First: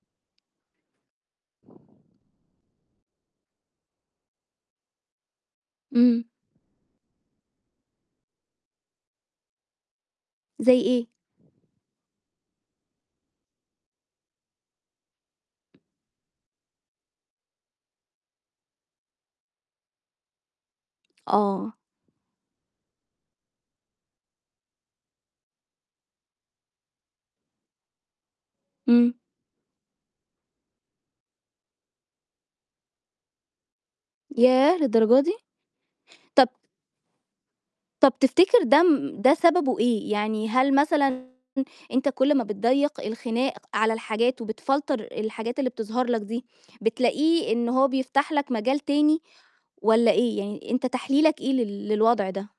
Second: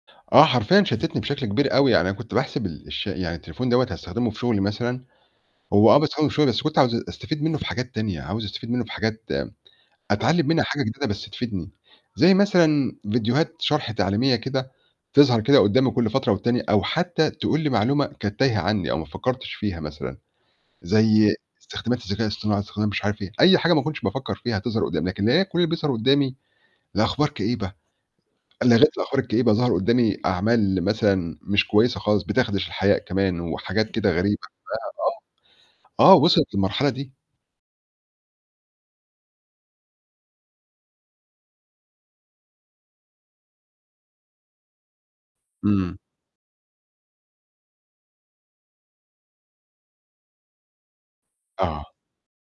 آه، حرفيًا شتتني بشكل كبير أوي، يعني أنا كنت باحسب ال الش يعني التليفون دوّة هاستخدمه في شغلي مثلًا، هو آه إمم. باستخدمه في شغلي بس كنت عاوز أستفيد منه في حاجات تانية، عاوز أستفيد منه في حاجات أتعلّم منها حاجة زَي جديدة إيه؟ بس تفيدني، زي مثلًا فيديوهات شَرْح تعليمية كده تظهَر كده قدّامي كلّ فترة والتانية، أو حتّى تقول لي معلومة كانت تايهة عني أو ما فكّرتش فيها مثلًا، زي آه. استخدامات الذكاء الاصطناعي، استخدام مش عارف إيه، أي حاجة ما كنتش بافكّر فيها تظهَر قدّامي، لكن [unintelligible] كلّ اللي بيظهَر قدّامي لأخبار كئيبة، لغيت إمم. الأخبار الكئيبة ظهر قدّامي أعمال مثلًا مش كويسة خالص بتخدش الحياء كمان وحاجات كده غريبة، ف ياه! للدرجة دي! آه، آه، طَب وِصلِت للمرحلة دي. طَب تفتكر ده م ده سببه إيه؟ يعني هل مثلًا أنت كلّ ما بتضيّق الخناق على الحاجات وبتفلتر الحاجات اللي إمم. بتظهَر لك دي، بتلاقيه إن هو بيفتَح لك مجال تاني والّا إيه؟ يعني أنت تحليلك إيه لل آه. للوضع ده؟